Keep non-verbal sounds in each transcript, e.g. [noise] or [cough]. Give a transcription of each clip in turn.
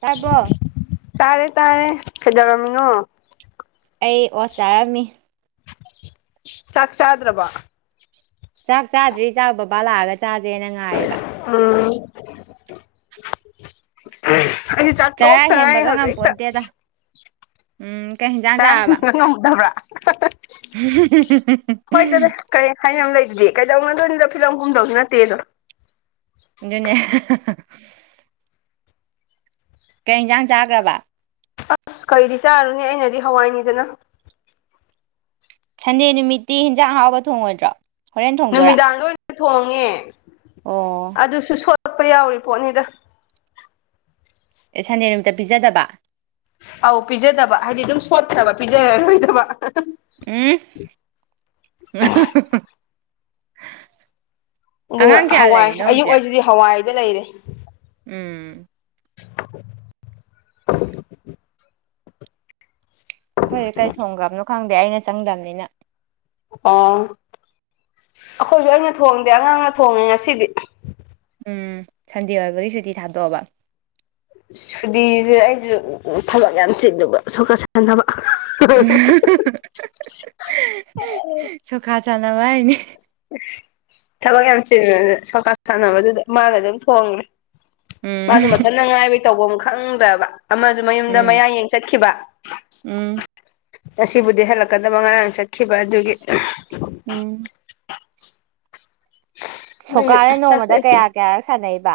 ꯇꯥꯔꯕꯣ ꯇꯥꯔꯦ ꯇꯥꯔꯦ ꯀꯩꯗꯧꯔꯝꯃꯤꯅꯣ ꯑꯩ ꯑꯣꯠ ꯆꯥꯔꯝꯃꯤ ꯆꯥꯛ ꯆꯥꯗ꯭ꯔꯕꯣ ꯆꯥꯛ ꯆꯥꯗ꯭ꯔꯤ ꯆꯥꯛ ꯕꯕꯥ ꯂꯥꯛꯑꯒ ꯆꯥꯥꯖꯦꯅ ꯉꯥꯏꯔꯤꯕ ꯎꯝ ꯑꯩꯗꯤ ꯆꯥꯛ ꯆꯔꯥ ꯇꯣꯛꯇ ꯉꯥꯏꯔꯤ ꯍꯦꯟꯕꯒ ꯍꯧꯖꯤꯛꯇ ꯉꯝꯄꯣꯟꯇꯦꯗ ꯎꯝ ꯀꯩ ꯍꯤꯟꯖꯥꯡ ꯆꯔꯥ ꯆꯥꯔꯕ ꯍꯦꯟꯕ ꯉꯝꯗꯕ꯭ꯔꯥ [unintelligible] ꯍꯣꯏ ꯑꯗꯨꯗꯤ ꯀꯔꯤ ꯍꯥꯏꯅꯕ ꯂꯩꯗꯨꯗꯤ ꯀꯩꯗꯧꯅꯗꯣꯏꯅꯣꯗ ꯐꯤꯂꯝ ꯀꯨꯝꯗꯧꯁꯨ ꯅꯠꯇꯦꯗꯣ ꯑꯗꯨꯅꯦ ꯀꯩꯟꯖꯥꯡ ꯆꯥꯒ꯭ꯔꯕ ꯑꯁ ꯀꯩꯗꯤ ꯆꯥꯔꯨꯅꯦ ꯑꯩꯅꯗꯤ ꯍꯋꯥꯏꯅꯤꯗꯅ ꯁꯟꯗꯦ ꯅꯨꯃꯤꯠꯇꯤ ꯍꯤꯟꯖꯥꯡ ꯑꯍꯥꯎꯕ ꯊꯣꯡꯉꯣꯏꯗ꯭ꯔꯣ ꯍꯣꯔꯦꯟ ꯊꯣꯡꯗꯣꯏꯔꯥ ꯅꯨꯃꯤꯗꯥꯡꯗ ꯑꯣꯏꯅ ꯊꯣꯡꯉꯦ ꯑꯣ ꯑꯗꯨꯁꯨ ꯁꯣꯠꯄ ꯌꯥꯎꯔꯤ ꯄꯣꯠꯅꯤꯗ ꯑꯦ ꯁꯟꯗꯦ ꯅꯨꯃꯤꯠꯇ ꯄꯤꯖꯗꯕ ꯑꯧ ꯄꯤꯖꯗꯕ ꯍꯥꯏꯗꯤ ꯑꯗꯨꯝ ꯁꯣꯠꯈ꯭ꯔꯕ ꯄꯤꯖꯔꯔꯣꯏꯗꯕ ꯎꯝ ꯑꯗꯨꯅ ꯑꯉꯥꯡ ꯀꯌꯥ ꯍꯋꯥꯏ ꯂꯩꯔꯤꯅꯣ ꯑꯌꯨꯛ ꯍꯧꯖꯤꯛ ꯍꯥꯏꯁꯤꯗꯤ ꯍꯋꯥꯏꯗ ꯂꯩꯔꯦ ꯎꯝ [unintelligible] ꯑꯩꯈꯣꯏ ꯀꯩ ꯊꯣꯡꯈ꯭ꯔꯕꯅꯣ ꯈꯪꯗꯦ ꯑꯩꯅ ꯆꯪꯗꯝꯅꯤꯅ ꯑꯣ ꯑꯩꯈꯣꯏꯁꯨ ꯑꯩꯅ ꯊꯣꯡꯗꯦ ꯑꯉꯥꯡꯅ ꯊꯣꯡꯉꯦ ꯉꯁꯤꯗꯤ ꯎꯝ ꯁꯟꯗꯦ ꯑꯣꯏꯕꯒꯤ ꯁꯨꯇꯤ ꯊꯥꯗꯣꯛꯑꯕ ꯁꯨꯗꯤꯁꯦ ꯑꯩꯁꯨ ꯊꯕꯛ ꯌꯥꯝ ꯆꯤꯜꯂꯨꯕ ꯁꯣꯛꯀꯥ ꯁꯥꯟꯅꯕ ꯎꯝ ꯁꯣꯀꯥ ꯁꯥꯟꯅꯕ ꯍꯥꯏꯅꯤ ꯊꯕꯛ ꯌꯥꯝ ꯆꯤꯟ ꯁꯣꯀꯥ ꯁꯥꯟꯅꯕꯗꯨꯗ ꯃꯥꯅ ꯑꯗꯨꯝ ꯊꯣꯡꯉꯦ ꯃꯥꯁꯨ ꯎꯝ ꯃꯊꯟꯇ ꯉꯥꯏꯕꯩ ꯇꯧꯕꯝ ꯈꯪꯗꯕ ꯑꯃꯁꯨ ꯃꯌꯨꯝꯗ ꯎꯝ ꯃꯌꯥ ꯌꯦꯡ ꯆꯠꯈꯤꯕ ꯎꯝ ꯉꯁꯤꯕꯨꯗꯤ ꯍꯜꯂꯛꯀꯗꯕ ꯉꯔꯥꯡ ꯆꯠꯈꯤꯕ ꯑꯗꯨꯒꯤ ꯎꯝ [unintelligible] ꯁꯣꯀꯥꯁꯦ ꯅꯣꯡꯃꯗ ꯀꯌꯥ ꯆꯥꯊꯣꯛꯑꯦ ꯀꯌꯥꯔꯛ꫰ꯁꯥꯟꯅꯩꯕ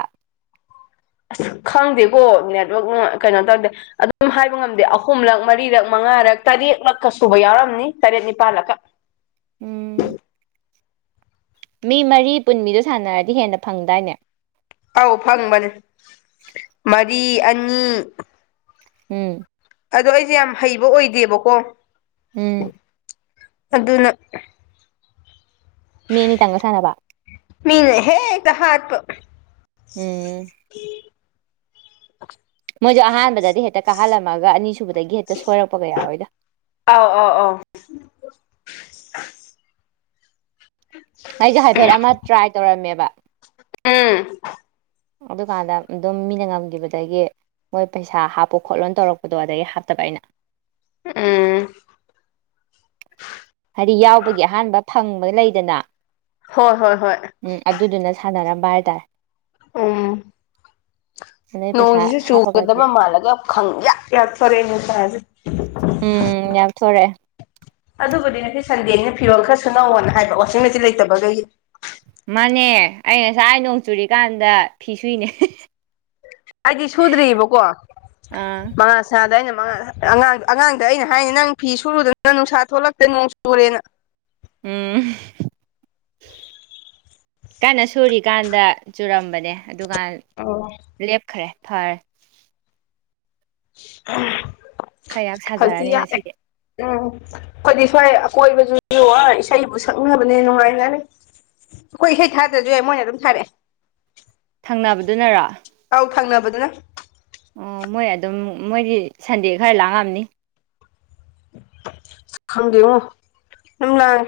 ꯑꯁ ꯈꯪꯗꯦꯀꯣ ꯅꯦꯠꯋꯥꯛꯅ ꯀꯩꯅꯣ ꯇꯧꯗꯦ ꯑꯗꯨꯝ ꯍꯥꯏꯕ ꯉꯝꯗꯦ ꯑꯍꯨꯝꯂꯛ ꯃꯔꯤꯔꯛ ꯃꯉꯥꯔꯛ ꯇꯔꯦꯠꯂꯛꯀ ꯁꯨꯕ ꯌꯥꯎꯔꯝꯅꯤ ꯇꯔꯦꯠ ꯅꯤꯄꯥꯜꯂꯛꯀ ꯎꯝ ꯃꯤ ꯃꯔꯤ ꯄꯨꯟꯕꯤꯗꯣ ꯁꯥꯟꯅꯔꯗꯤ ꯍꯦꯟꯅ ꯐꯪꯗꯥꯏꯅꯦ ꯑꯥꯎ ꯐꯪꯕꯅꯦ ꯃꯔꯤ ꯑꯅꯤ ꯎꯝ ꯑꯗꯣ ꯑꯩꯁꯦ ꯌꯥꯝ ꯍꯩꯕ ꯑꯣꯏꯗꯦꯕꯀꯣ ꯎꯝ ꯑꯗꯨꯅ ꯃꯤ ꯑꯅꯤ ꯇꯪꯒ ꯁꯥꯟꯅꯕ ꯃꯤꯅ ꯍꯦꯛꯇ ꯍꯥꯠꯄ ꯑꯨꯝ ꯃꯣꯏꯁꯨ ꯑꯍꯥꯟꯕꯗꯗꯤ ꯍꯦꯛꯇ ꯀꯥꯍꯜꯂꯝꯃꯒ ꯑꯅꯤꯁꯨꯕꯗꯒꯤ ꯍꯦꯛꯇ ꯁꯣꯏꯔꯛꯄꯒ ꯌꯥꯎꯏꯗ ꯑꯥꯎ ꯑꯥꯎ ꯑꯥꯎ [unintelligible] ꯑꯩꯖꯨ ꯍꯥꯏꯐꯦꯠ ꯑꯃ ꯇ꯭ꯔꯥꯏ ꯇꯧꯔꯝꯃꯦꯕ ꯑꯨꯝ ꯑꯗꯨꯀꯥꯟꯗ ꯑꯗꯨꯝ ꯃꯤꯅ ꯉꯝꯈꯤꯕꯗꯒꯤ ꯃꯣꯏ ꯄꯩꯁꯥ ꯍꯥꯞꯄꯨ ꯈꯣꯠꯂꯣꯅ ꯇꯧꯔꯛꯄꯗꯣ ꯑꯗꯒꯤ ꯍꯥꯞꯇꯕ ꯑꯩꯅ ꯑꯨꯝ ꯍꯥꯏꯔꯤ ꯌꯥꯎꯕꯒꯤ ꯑꯍꯥꯟꯕ ꯐꯪꯕ ꯂꯩꯗꯅ ꯍꯣꯏ ꯍꯣꯏ ꯍꯣꯏ ꯎꯝ ꯑꯗꯨꯗꯨꯅ ꯁꯥꯟꯅꯔꯝꯕ ꯍꯥꯏꯇꯥꯔꯦ ꯑꯨꯝ ꯑꯗꯩ ꯄꯩꯁꯥ ꯅꯣꯡꯁꯤꯁꯨ ꯍꯥꯞꯄꯒꯗꯤ ꯆꯨꯒꯗꯕ ꯃꯥꯜꯂꯒ ꯈꯪ ꯌꯥ ꯌꯥꯛꯊꯣꯔꯛꯑꯦ ꯅꯨꯡꯁꯁꯦ ꯑꯝ ꯌꯥꯛꯊꯣꯔꯛꯑꯦ ꯑꯗꯨꯕꯨꯗꯤ ꯅꯁꯤ ꯁꯟꯗꯦꯅꯤꯅ ꯐꯤꯔꯣꯜ ꯈꯔ ꯁꯨꯅꯧꯋꯅ ꯍꯥꯏꯕ ꯋꯁꯤꯡ ꯃꯆꯤꯟ ꯂꯩꯇꯕꯒꯩꯒꯤ ꯃꯥꯅꯦ ꯑꯩ ꯉꯁꯥꯏ ꯅꯣꯡ ꯆꯨꯔꯤꯀꯥꯟꯗ ꯐꯤ ꯁꯨꯏꯅꯦ ꯑꯩꯗꯤ ꯁꯨꯗ꯭ꯑꯔꯤꯕꯀꯣ ꯑꯥ [unintelligible] ꯁꯗ ꯑꯩꯅ ꯃꯉꯟ ꯑꯉꯥꯡ ꯑꯉꯥꯡꯗ ꯑꯩꯅ ꯍꯥꯏꯅꯤ ꯅꯪ ꯐꯤ ꯁꯨꯔꯨꯗꯅ ꯅꯨꯡꯁꯥ ꯊꯣꯛꯂꯛꯇꯦ ꯅꯣꯡ ꯆꯨꯔꯦꯅ ꯑꯨꯝ ꯀꯟꯅ ꯁꯨꯔꯤꯀꯥꯟꯗ ꯆꯨꯔꯝꯕꯅꯦ ꯑꯗꯨꯀꯥꯟ ꯑꯣ ꯂꯦꯞꯈ꯭ꯔꯦ ꯐꯔꯦ ꯈꯔ ꯌꯥꯛ ꯁꯥꯖꯔꯅꯤ ꯉꯁꯤꯗꯤ [unintelligible] ꯑꯨꯝ ꯑꯩꯈꯣꯏꯗꯤ ꯁ꯭ꯋꯥꯏ ꯑꯀꯣꯏꯕꯁꯨ ꯑꯥ ꯏꯁꯩꯕꯨ ꯁꯛꯅꯕꯅꯦ ꯅꯨꯡꯉꯥꯏꯅꯔꯤ ꯑꯩꯈꯣꯏ ꯏꯁꯩ ꯊꯥꯗ꯭ꯔꯁꯨ ꯌꯥꯏ ꯃꯣꯏꯅ ꯑꯗꯨꯝꯊꯔꯛꯑꯦ ꯊꯪꯅꯕꯗꯨꯅꯔꯣ ꯑꯧ ꯊꯪꯅꯕꯗꯨꯅ ꯑꯣ ꯃꯣꯏ ꯑꯗꯨꯝ ꯃꯣꯏꯗꯤ ꯁꯟꯗꯦ ꯈꯔ ꯂꯥꯡꯉꯝꯅꯤ ꯈꯪꯗꯦꯉꯣ [unintelligible] ꯂꯥꯡꯏ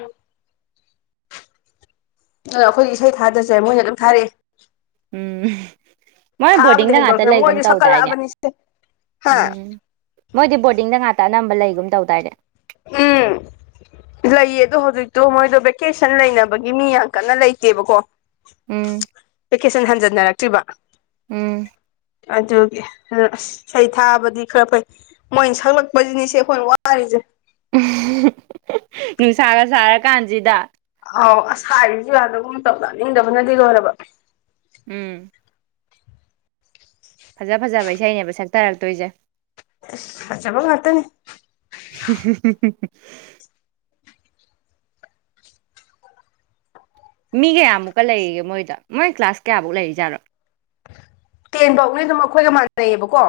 ꯑꯗꯣ ꯑꯩꯈꯣꯏꯗꯤ ꯏꯁꯩ ꯊꯥꯗ꯭ꯔꯁꯨ ꯌꯥꯏ ꯃꯣꯏꯅ ꯑꯗꯨꯝ ꯊꯥꯔꯛꯑꯦ ꯑꯨꯝ ꯃꯥꯏ ꯊꯥꯕꯗ ꯕꯣꯔꯗꯤꯡꯗ ꯉꯥꯛꯇ ꯍꯦꯟꯗꯣꯔꯛꯇꯅ ꯂꯩꯒꯨꯝ ꯃꯣꯏꯗꯤ ꯇꯧꯗꯥꯏꯅꯦ ꯁꯛꯀꯠꯂꯛꯑꯕꯅꯤ ꯁꯦ ꯍꯥ ꯑꯨꯝ ꯃꯣꯏꯗꯤ ꯕꯣꯔꯗꯤꯡꯗ ꯉꯥꯛꯇ ꯑꯅꯝꯕ ꯂꯩꯒꯨꯝ ꯇꯧꯗꯥꯏꯅꯦ ꯑꯨꯝ ꯂꯩꯌꯦ ꯑꯗꯣ ꯍꯧꯖꯤꯛꯇꯣ ꯃꯣꯏꯗꯣ ꯚꯦꯀꯦꯁꯟ ꯂꯩꯅꯕꯒꯤ ꯃꯤ ꯌꯥꯝ ꯀꯟꯅ ꯂꯩꯇꯦꯕꯀꯣ ꯑꯨꯝ ꯚꯦꯀꯦꯁꯟ ꯍꯟꯖꯟꯅꯔꯛꯇ꯭ꯔꯤꯕ ꯑꯨꯝ ꯑꯗꯨꯒꯤ ꯁꯩ ꯊꯥꯕꯗꯤ ꯈꯔ ꯐꯩ ꯃꯣꯏꯅ ꯁꯛꯂꯛꯄꯁꯤꯅꯤ ꯁꯦ ꯑꯩꯈꯣꯏꯅ ꯋꯥꯔꯤꯔꯤꯁꯦ ꯅꯨꯡꯁꯥꯒ ꯁꯥꯔꯀꯥꯟꯁꯤꯗ ꯑꯥꯎ ꯍꯥꯏꯔꯨꯕꯁꯨ ꯌꯥꯗꯒꯨꯝ ꯇꯧ ꯇꯅꯤꯡꯗꯕꯅꯗꯤ ꯂꯣꯏꯔꯕ ꯑꯨꯝ ꯐꯖ ꯐꯖꯕ ꯏꯁꯩꯅꯦꯕ ꯁꯛꯊꯔꯛꯇꯣꯏꯁꯦ ꯏꯁ ꯐꯖꯕꯥ ꯉꯡꯇꯅꯤ [unintelligible] ꯃꯤ ꯀꯌꯥꯃꯨꯛꯀ ꯂꯩꯔꯤꯒꯦ ꯃꯣꯏꯗ ꯃꯣꯏ ꯀ꯭ꯂꯥꯁ ꯀꯌꯥꯐꯧꯛ ꯂꯩꯔꯤꯖꯥꯠꯅꯣ ꯇꯦꯟ ꯐꯥꯎꯅꯤ ꯑꯗꯨꯝ ꯑꯩꯈꯣꯏꯒ ꯃꯥꯟꯅꯩꯌꯦꯕꯀꯣ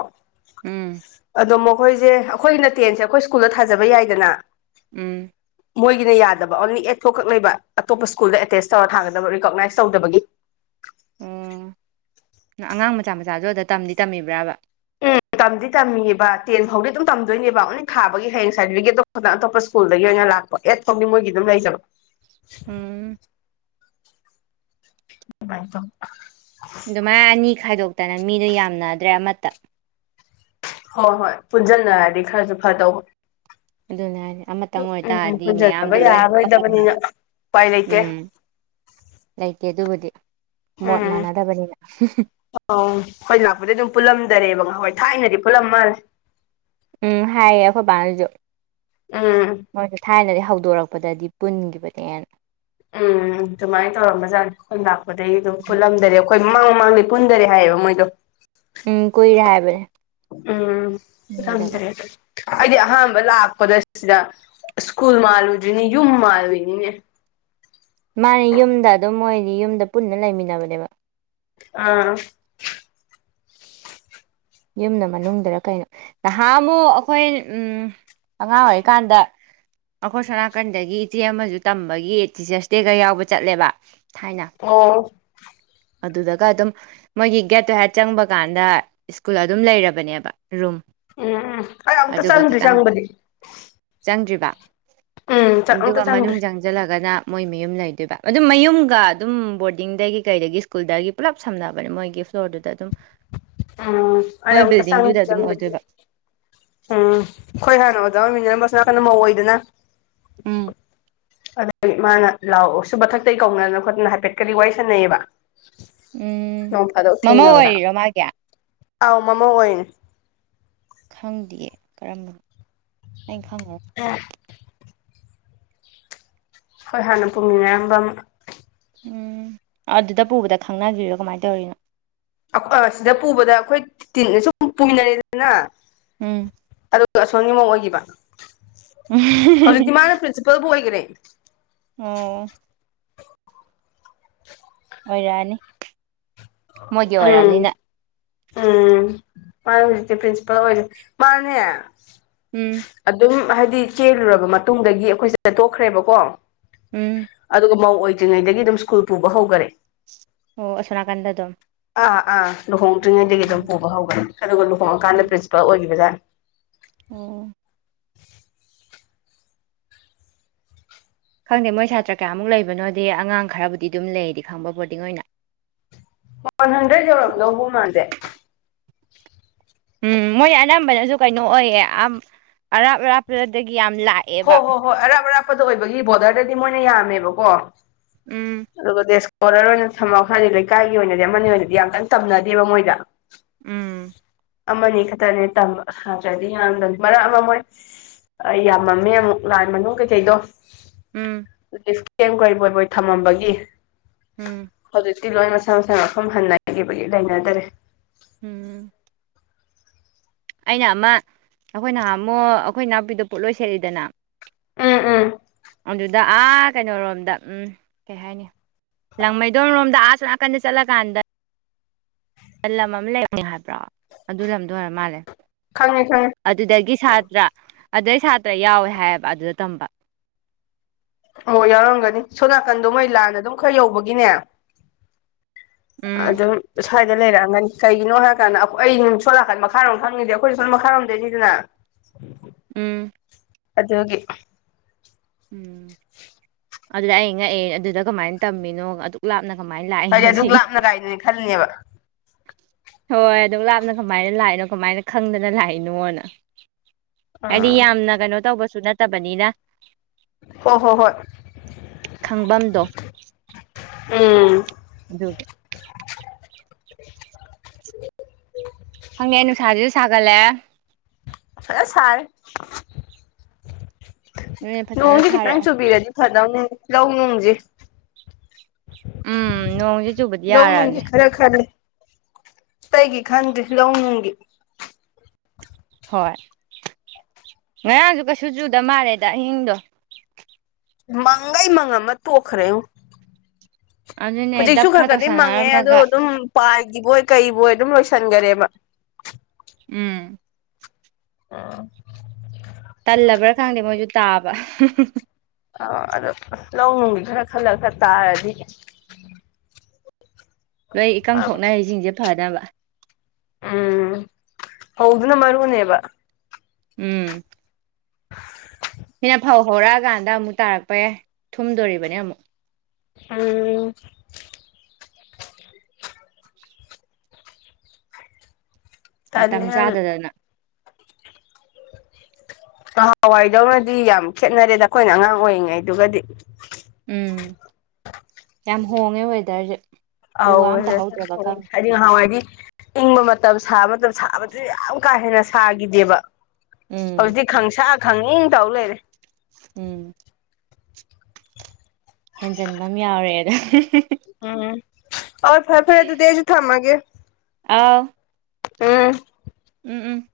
ꯎꯝ ꯑꯗꯣ ꯃꯈꯣꯏꯁꯦ ꯑꯩꯈꯣꯏꯅ ꯇꯦꯟꯁꯦ ꯑꯩꯈꯣꯏ ꯁꯀꯨꯜꯗ ꯊꯥꯖꯕ ꯌꯥꯏꯗꯅ ꯎꯝ ꯃꯣꯏꯒꯤꯅ ꯌꯥꯗꯕ ꯑꯣꯟꯂꯤ ꯑꯦꯠ ꯊꯣꯛꯈꯛ ꯂꯩꯕ ꯑꯇꯣꯞꯄ ꯁ꯭ꯀꯨꯜꯗ ꯑꯦꯇꯦꯆꯁ ꯇꯧꯔ ꯊꯥꯒꯗꯕ ꯔꯤꯀꯣꯛꯅꯥꯏꯁ ꯇꯧꯗꯕꯒꯤ ꯎꯝ ꯑꯉꯥꯡ ꯃꯆꯥ ꯃꯆꯥꯖꯨ ꯑꯗ ꯇꯝꯗꯤ ꯇꯝꯃꯤꯕ꯭ꯔꯥꯕ ꯎꯝ ꯇꯝꯗꯤ ꯇꯝꯃꯤꯕ ꯇꯦꯟ ꯐꯥꯎꯗꯤ ꯑꯗꯨꯝ ꯇꯝꯗꯣꯏꯅꯦꯕ ꯑꯣꯟꯂꯤ ꯊꯥꯒꯤ ꯍꯌꯦꯡ ꯁꯥꯔꯇꯤꯐꯤꯀꯦꯠꯇꯣ ꯈꯛꯇꯪ ꯑꯇꯣꯞꯄ ꯁ꯭ꯀꯨꯜꯗꯒꯤ ꯑꯣꯏꯅ ꯂꯥꯛꯄ ꯑꯦꯠ ꯐꯥꯎꯗꯤ ꯃꯣꯏꯒꯤ ꯑꯗꯨꯝ ꯂꯩꯖꯕ ꯎꯝ [unintelligible] ꯑꯗꯨꯃꯥꯏ ꯑꯅꯤ ꯈꯥꯏꯗꯣꯛꯇꯅ ꯃꯤꯗꯣ ꯌꯥꯝꯅꯗ꯭ꯔꯦ ꯑꯃꯠꯇ ꯍꯣꯏ ꯍꯣꯏ ꯄꯨꯟꯖꯟꯅꯔꯗꯤ ꯈꯔꯁꯨ ꯐꯗꯧꯕ ꯑꯗꯨꯅ ꯍꯥꯏꯗꯤ ꯑꯃꯇꯪ [unintelligible] ꯎꯝ ꯑꯣꯏꯇꯥꯔꯗꯤ ꯄꯨꯟꯖꯟꯗꯕ ꯃꯌꯥꯝꯗꯣ ꯂꯣꯏ ꯌꯥꯔꯔꯣꯏꯗꯕꯅꯤꯅ ꯍꯥꯏꯕ ꯎꯄꯥꯏ ꯂꯩꯇꯦ ꯎꯝ ꯂꯩꯇꯦ ꯑꯗꯨꯕꯨꯗꯤ ꯃꯣꯠ ꯃꯥꯟꯅꯗꯕꯅꯤꯅ ꯑꯥꯎ ꯈꯣꯏ ꯂꯥꯛꯄꯗꯩ ꯑꯗꯨꯝ ꯄꯨꯜꯂꯝꯗꯔꯦꯕ ꯉꯍꯥꯋꯥꯏ ꯊꯥꯏꯅꯗꯤ ꯄꯨꯜꯂꯝꯃꯥꯜꯂꯦ ꯎꯝ ꯍꯥꯏꯌꯦ ꯑꯩꯈꯣꯏꯕꯥꯅꯖꯨ ꯎꯝ ꯃꯣꯏꯁꯦ ꯊꯥꯏꯅꯗꯤ ꯍꯧꯗꯣꯔꯛꯄꯗꯗꯤ ꯄꯨꯟꯈꯤꯕꯅꯦꯅ ꯎꯝ ꯑꯗꯨꯃꯥꯏꯅ ꯇꯧꯔꯝꯕꯖꯥꯠꯅꯤ ꯈꯣꯏꯅ ꯂꯥꯛꯄꯗꯩꯗꯨꯝ ꯄꯨꯟꯂꯝꯗꯔꯦ ꯈꯣꯏ ꯃꯃꯥꯡ ꯃꯃꯥꯡꯗꯩ ꯄꯨꯟꯗꯔꯦ ꯍꯥꯏꯌꯦꯕ ꯃꯣꯏꯗꯣ ꯎꯝ ꯀꯨꯏꯔꯦ ꯍꯥꯏꯕꯅꯦ ꯎꯝ ꯄꯨꯟꯈꯤꯗꯕ ꯗ꯭ꯔꯦꯗ [unintelligible] ꯑꯩꯗꯤ ꯑꯍꯥꯟꯕ ꯂꯥꯛꯄꯗ ꯁꯤꯗ ꯁ꯭ꯀꯨꯜ ꯃꯥꯜꯂꯨꯗ꯭ꯔꯤꯅꯤ ꯌꯨꯝ ꯃꯥꯜꯂꯨꯏꯅꯤꯅꯦ ꯃꯥꯅꯦ ꯌꯨꯝꯗ ꯑꯗꯨꯝ ꯃꯣꯏꯗꯤ ꯌꯨꯝꯗ ꯄꯨꯟꯅ ꯂꯩꯃꯤꯟꯅꯕꯅꯦꯕ ꯑꯥ ꯌꯨꯝꯅ ꯃꯅꯨꯡꯗꯔꯥ ꯀꯩꯅꯣ ꯅꯍꯥꯟꯃꯨꯛ ꯑꯩꯈꯣꯏ ꯎꯝ ꯑꯉꯥꯡ ꯑꯣꯏꯔꯤꯀꯥꯟꯗ ꯑꯩꯈꯣꯏ ꯁꯣꯅꯥꯀꯟꯗꯒꯤ ꯏꯆꯦ ꯑꯃꯁꯨ ꯇꯝꯕꯒꯤ ꯇꯤꯆꯔꯁ ꯗꯦꯒ ꯌꯥꯎꯕ ꯆꯠꯂꯦꯕ ꯊꯥꯏꯅ ꯑꯣ ꯑꯗꯨꯗꯒ ꯑꯗꯨꯝ ꯃꯣꯏꯒꯤ ꯒꯦꯠꯇꯨ ꯍꯦꯛ ꯆꯪꯕ ꯀꯥꯟꯗ ꯁ꯭ꯀꯨꯜ ꯑꯗꯨꯝ ꯂꯩꯔꯕꯅꯦꯕ ꯔꯨꯝ ꯎꯝ ꯑꯩ ꯑꯃꯨꯛꯇ ꯑꯗꯨꯒ ꯆꯪꯗ꯭ꯔꯤ ꯈꯤꯇꯪ ꯆꯪꯕꯗꯤ ꯆꯪꯗ꯭ꯔꯤꯕ ꯎꯝ ꯆꯪ ꯑꯝꯇ ꯑꯗꯨꯒ ꯃꯅꯨꯡ ꯆꯪꯗ꯭ꯔꯤ ꯆꯪ ꯖꯜꯂꯒꯅ ꯃꯣꯏ ꯃꯌꯨꯝ ꯂꯩꯗꯣꯏꯕ ꯑꯗꯨꯝ ꯃꯌꯨꯝꯒ ꯑꯗꯨꯝ ꯕꯣꯔꯗꯤꯡꯗꯒꯤ ꯀꯩꯗꯒꯤ ꯁ꯭ꯀꯨꯜꯗꯒꯤ ꯄꯨꯂꯞ ꯁꯝꯅꯕꯅꯦ ꯃꯣꯏꯒꯤ ꯐ꯭ꯂꯣꯔꯗꯨꯗ ꯑꯗꯨꯝ ꯎꯝ ꯑꯩ ꯃꯣꯏ ꯑꯃꯨꯛꯇ ꯕꯤꯜꯗꯤꯡꯗꯨꯗ ꯆꯪꯗ꯭ꯔꯤ ꯑꯗꯨꯝ ꯆꯪꯕꯗꯤ ꯑꯣꯏꯗꯣꯏꯕ ꯎꯝ ꯑꯩꯈꯣꯏ ꯍꯥꯟꯅ ꯑꯣꯖꯥ ꯑꯣꯏꯃꯤꯟꯅꯔꯝꯕ ꯑꯁꯣꯝꯅꯥꯀꯟꯗ ꯃꯧ ꯑꯣꯏꯗꯅ ꯎꯝ ꯑꯗꯩ ꯃꯥꯅ ꯂꯥꯛꯑꯣ ꯁꯨꯝ ꯃꯊꯛꯇꯩ ꯀꯧꯗꯅ ꯈꯣꯠꯇꯅ ꯍꯥꯏꯐꯦꯠ ꯀꯗꯤ ꯋꯥꯔꯤ ꯁꯥꯟꯅꯩꯑꯕ ꯎꯝ ꯅꯣꯡ ꯐꯥꯗꯣꯛ ꯃꯃꯧ ꯊꯦꯡꯅꯕꯗ ꯑꯣꯏꯔꯤꯔꯣ ꯃꯥꯒꯤ ꯑꯥꯎ ꯃꯃꯧ ꯑꯣꯏꯔꯤꯅꯦ꯫ ꯈꯪꯗꯤꯌꯦ ꯀꯔꯝꯕꯅꯣ ꯑꯩ ꯈꯪꯉꯔꯣꯏ [unintelligible] ꯈꯣꯏ ꯍꯥꯟꯅ ꯄꯨꯃꯤꯟꯅꯔꯝꯕ ꯑꯃ ꯎꯝ ꯑꯗꯨꯗ ꯄꯨꯕꯗ ꯈꯪꯅꯒ꯭ꯔꯤꯔꯣ ꯀꯃꯥꯏꯅ ꯇꯧꯔꯤꯅꯣ ꯑ ꯁꯤꯗ ꯄꯨꯕꯗ ꯑꯩꯈꯣꯏ ꯇꯤꯟ ꯁꯨꯝ ꯄꯨꯃꯤꯟꯅꯔꯦꯗꯅ ꯎꯝ ꯑꯗꯨꯒ ꯑꯁꯣꯟꯒꯤꯃꯨꯛ ꯑꯣꯏꯈꯤꯕ ꯎꯝ ꯍꯧꯖꯤꯛꯇꯤ ꯃꯥꯅ ꯄ꯭ꯔꯤꯟꯁꯤꯄꯜꯕꯨ ꯑꯣꯏꯈꯔꯦ ꯑꯣ ꯑꯣꯏꯔꯛꯑꯅꯤ ꯃꯣꯏꯒꯤ ꯎꯝ ꯑꯣꯏꯔꯕꯅꯤꯅ ꯎꯝ ꯃꯥꯅꯦ ꯍꯧꯖꯤꯛꯇꯤ ꯄꯔꯤꯟꯁꯤꯄꯥꯜ ꯑꯣꯏꯁꯦ ꯃꯥꯅꯦ ꯎꯝ ꯑꯗꯨꯝ ꯍꯥꯏꯗꯤ ꯆꯦꯜꯂꯨꯔꯕ ꯃꯇꯨꯡꯗꯒꯤ ꯑꯩꯈꯣꯏꯁꯦ ꯆꯠꯇꯣꯛꯈ꯭ꯔꯦꯕꯀꯣ ꯎꯝ ꯑꯗꯨꯒ ꯃꯧ ꯑꯣꯏꯗ꯭ꯔꯤꯉꯩꯗꯒꯤ ꯑꯗꯨꯝ ꯁ꯭ꯀꯨꯜ ꯄꯨꯕ ꯍꯧꯒꯔꯦ ꯑꯣ ꯑꯁꯣꯅꯥꯀꯥꯟꯗ ꯑꯗꯨꯝ ꯑꯥ ꯑꯥ ꯂꯨꯍꯣꯡꯗ꯭ꯔꯤꯉꯩꯗꯒꯤ ꯑꯗꯨꯝ ꯎꯝ ꯄꯨꯕ ꯍꯧꯒꯔꯦ ꯑꯗꯨꯒ ꯂꯨꯍꯣꯡꯉꯀꯥꯟꯗ ꯄ꯭ꯔꯤꯟꯁꯤꯄꯥꯜ ꯑꯣꯏꯈꯤꯕ ꯖꯥꯠꯅꯦ ꯑꯣ ꯈꯪꯗꯦ ꯃꯣꯏ ꯁꯥꯇ꯭ꯔ ꯀꯌꯥꯃꯨꯛ ꯂꯩꯕꯅꯣꯗꯤ ꯑꯉꯥꯡ ꯈ꯭ꯔꯕꯨꯗꯤ ꯑꯗꯨꯝ ꯂꯩꯗꯤ ꯈꯪꯕ ꯕꯣꯔꯗꯤꯡ ꯑꯣꯏꯅ ꯋꯥꯟ ꯍꯟꯗ꯭ꯔꯦꯗ ꯌꯧꯔꯝꯗꯧꯕꯨ ꯃꯥꯟꯗꯦ ꯎꯝ ꯃꯣꯏ ꯑꯅꯝꯕꯅꯁꯨ ꯀꯩꯅꯣ ꯑꯣꯏꯌꯦ ꯑꯔꯥꯞ ꯑꯔꯥꯞꯄꯗꯒꯤ ꯌꯥꯝ ꯂꯥꯛ ꯍꯣꯏ ꯍꯣꯏ ꯍꯣꯏ ꯑꯔꯥꯞ ꯑꯔꯥꯞꯄꯗ ꯑꯣꯏꯕꯒꯤ ꯕꯣꯔꯗ꯭ꯔꯗꯗꯤ ꯃꯣꯏꯅ ꯌꯥꯝꯃꯦꯕꯀꯣ ꯎꯝ ꯑꯗꯨꯒ ꯗꯦꯁ ꯑꯣꯔ꯭ꯔ ꯑꯣꯏꯅ ꯊꯝꯃ ꯍꯥꯏꯔꯗꯤ ꯂꯩꯀꯥꯏꯒꯤ ꯑꯣꯏꯅꯗꯤ ꯑꯃꯅꯤ ꯑꯣꯏꯅꯗꯤ ꯌꯥꯝꯀꯥꯟꯅ ꯇꯝꯅꯗꯦꯕ ꯃꯣꯏꯗ ꯎꯝ ꯑꯃꯅꯤ ꯈꯛꯇꯅꯤ ꯇꯝꯕꯥ ꯁꯥꯇ꯭ꯔꯗꯤ ꯌꯥꯝꯗꯝꯅꯤ ꯃꯔꯛ ꯑꯃ ꯃꯣꯏ ꯑꯩ ꯌꯥꯝꯃꯝꯃꯦ ꯑꯃꯨꯛ ꯂꯥꯟ ꯃꯅꯨꯡ ꯀꯩꯀꯩꯗꯣ ꯎꯝ [unintelligible] ꯊꯝꯃꯝꯕꯒꯤ ꯎꯝ ꯍꯧꯖꯤꯛꯇꯤ ꯂꯣꯏ ꯃꯁꯥ ꯃꯁꯥ ꯃꯐꯝ ꯍꯟꯅꯈꯤꯕꯒꯤ ꯂꯩꯅꯗꯔꯦ ꯎꯝ ꯑꯩꯅ ꯑꯃ ꯑꯩꯈꯣꯏ ꯅꯍꯥꯝꯃꯣꯛ ꯑꯩꯈꯣꯏ ꯏꯅꯥꯎꯄꯤꯗꯣ ꯄꯣꯠꯂꯣꯏ ꯁꯦꯠꯂꯤꯗꯅ ꯎꯝ ꯎꯝ ꯑꯗꯨꯗ ꯑꯥ ꯀꯩꯅꯣꯔꯣꯝꯗ ꯎꯝ ꯀꯩ ꯍꯥꯏ ꯍꯥꯌꯅꯤ ꯂꯥꯡꯃꯩꯗꯣꯟꯔꯣꯝꯗ ꯑꯥꯁꯣꯝ ꯅꯥꯀꯟꯗ ꯆꯠꯂ ꯀꯥꯟꯗ ꯂꯝ ꯑꯃ ꯂꯩꯕꯅꯦ ꯍꯥꯏꯕ꯭ꯔꯣ ꯑꯗꯨ ꯂꯝꯗꯣ ꯑꯣꯏꯔ ꯃꯥꯜꯂꯦ ꯈꯪꯉꯦ ꯈꯪꯉꯦ ꯑꯗꯨꯗꯒꯤ ꯁꯥꯇ꯭ꯔꯥ ꯑꯗꯨꯏ ꯁꯥꯇ꯭ꯔꯥ ꯌꯥꯎꯋꯦ ꯍꯥꯏꯌꯦꯕꯥ ꯑꯗꯨꯗ ꯇꯝꯕ ꯑꯣ ꯌꯥꯎꯔꯝꯒꯅꯤ ꯁꯣꯝ ꯅꯥꯀꯟꯗꯣ ꯃꯣꯏ ꯂꯥꯟꯅ ꯑꯗꯨꯝ ꯈꯔ ꯌꯧꯕꯒꯤꯅꯦ ꯎꯝ ꯑꯗꯨꯝ ꯁ꯭ꯋꯥꯏꯗ ꯂꯩꯔꯛꯑꯝꯒꯅꯤ ꯀꯩꯒꯤꯅꯣ ꯍꯥꯏꯔꯀꯥꯟꯗ ꯑꯩ ꯁꯣꯝꯅꯀꯟ ꯃꯈꯥꯔꯣꯝ ꯈꯪꯉꯗꯤ ꯑꯩꯈꯣꯏꯁꯨ ꯁꯣꯝ ꯃꯈꯥꯔꯣꯝꯗꯩꯅꯤꯗꯅ [inaudible] ꯎꯝ ꯑꯗꯨꯒꯤ ꯎꯝ ꯑꯗꯨꯗ ꯑꯩꯅ ꯉꯛꯑꯦ ꯑꯗꯨꯗ ꯀꯃꯥꯏꯅ ꯇꯝꯃꯤꯅꯣ ꯑꯗꯨꯛ ꯂꯥꯞꯅ ꯀꯃꯥꯏꯅ ꯂꯥꯛꯏꯅꯣ ꯁꯤꯅꯤ [unintelligible] ꯈꯜꯅꯦꯕ ꯍꯣꯏ ꯑꯗꯨꯝ ꯂꯥꯞꯅ ꯀꯃꯥꯏꯅ ꯂꯥꯛꯏꯅꯣ ꯀꯃꯥꯏꯅ ꯈꯪꯗꯅ ꯂꯥꯛꯏꯅꯣꯅ ꯍꯥꯏꯗꯤ ꯑꯥ ꯌꯥꯝꯅ ꯀꯩꯅꯣ ꯇꯧꯕꯁꯨ ꯅꯠꯇꯕꯅꯤꯅ ꯍꯣꯏ ꯍꯣꯏ ꯍꯣꯏ ꯈꯪꯐꯝꯗꯣ ꯎꯝ ꯑꯗꯨꯒꯤ ꯈꯪꯗꯦ ꯑꯩ ꯅꯨꯡꯁꯥꯁꯤꯁꯨ ꯁꯥꯒꯠꯂꯛꯑꯦ ꯐꯖꯅ ꯁꯔꯦ ꯑꯗꯨꯅꯦ ꯐꯖꯅ ꯅꯣꯡꯁꯦ ꯈꯤꯇꯪ ꯁꯥꯔꯛꯑꯦ ꯆꯨꯕꯤꯔꯗꯤ ꯐꯗꯧꯅꯤꯅꯦ ꯂꯧ- ꯅꯨꯡꯁꯦ ꯎꯝ ꯅꯣꯡ ꯂꯧ- ꯅꯨꯡꯒꯤ ꯈꯔ ꯈꯜꯂꯦ ꯑꯇꯩꯒꯤ ꯈꯟꯗ꯭ꯔꯤ ꯂꯧ- ꯅꯨꯡꯒꯤ ꯍꯣꯏ ꯉꯔꯥꯡꯁꯨ ꯀꯩꯁꯨ ꯆꯨꯗ ꯃꯥꯜꯂꯦꯗ ꯑꯍꯤꯡꯗꯣ ꯃꯪꯒꯩ ꯃꯪꯉꯝꯃ ꯇꯣꯛꯈ꯭ꯔꯦꯉꯣ ꯑꯗꯨꯅꯦ ꯍꯧꯖꯤꯛꯁꯨ ꯈ꯭ꯔ ꯗꯞꯈꯥ ꯈ꯭ꯔꯗꯤ ꯃꯪꯉꯦ ꯑꯗꯣ ꯇꯧꯁꯟꯅꯔꯝꯃꯒ ꯑꯗꯨꯝ ꯄꯥꯏꯈꯤꯕꯣꯏ ꯀꯔꯤꯕꯣꯏ ꯑꯗꯨꯝ ꯂꯣꯏꯁꯤꯟꯈꯔꯦꯕ ꯎꯝ [unintelligible] ꯇꯜꯂꯕ꯭ꯔꯥ ꯈꯪꯗꯦ ꯃꯣꯏꯁꯨ ꯇꯥꯕ ꯑ ꯑꯗꯣ ꯂꯧ ꯅꯨꯡꯒꯤ ꯈꯔ ꯈꯜꯂ ꯈꯔ ꯇꯥꯔꯗꯤ ꯂꯣꯏ ꯏꯀꯪ ꯐꯕ ꯊꯣꯛꯅꯔꯤꯁꯤꯡꯁꯦ ꯐꯅꯕ ꯎꯝ ꯐꯧꯗꯨꯅ ꯃꯔꯨꯅꯦꯕ ꯎꯝ [unintelligible] ꯁꯤꯅ ꯐꯧ ꯍꯧꯔꯛꯑꯀꯥꯟꯗ ꯑꯃꯨꯛ ꯇꯥꯔꯛꯄ ꯌꯥꯏ ꯊꯨꯝꯗꯣꯔꯤꯕꯅꯦ ꯑꯃꯨꯛ [unintelligible] ꯃꯇꯝ ꯇꯜꯂꯦ ꯌꯥꯝꯅ ꯆꯥꯗꯗꯅ [unintelligible] ꯅꯍꯥꯟꯋꯥꯏꯗꯧꯅꯗꯤ ꯌꯥꯝ ꯈꯦꯠꯅꯔꯦꯗ ꯑꯩꯈꯣꯏꯅ ꯑꯉꯥꯡ ꯑꯣꯏꯔꯤꯉꯩꯗꯨꯒꯗꯤ ꯎꯝ ꯌꯥꯝ ꯍꯣꯡꯉꯦ ꯋꯦꯗꯔꯁꯦ ꯎ ꯑꯥꯎ ꯋꯥ ꯑꯝꯇ ꯍꯧꯗ꯭ꯔꯕ [unintelligible] ꯈꯪꯗꯦ ꯅꯍꯥꯟꯋꯥꯏꯗꯤ ꯏꯪꯕ ꯃꯇꯝ ꯁꯥꯕ ꯃꯇꯝ ꯁꯥꯕꯗꯨꯁꯨ ꯌꯥꯝ ꯀꯥ ꯍꯦꯟꯅ ꯁꯥꯒꯤꯗꯦꯕ ꯎꯝ ꯍꯧꯖꯤꯛꯇꯤ ꯈꯪꯁꯥ ꯈꯪꯏꯡ ꯇꯧ ꯂꯩꯔꯦ ꯎꯝ ꯍꯦꯟꯖꯟꯕ ꯑꯝ ꯌꯥꯎꯔꯦꯑꯗꯣ [unintelligible] ꯎꯝ ꯑꯣꯏ ꯐꯔꯦ ꯐꯔꯦ ꯑꯗꯨꯗꯤ ꯑꯩꯁꯨ ꯊꯝꯃꯒꯦ ꯑꯥꯎ ꯎꯝ ꯎꯝ ꯎꯝ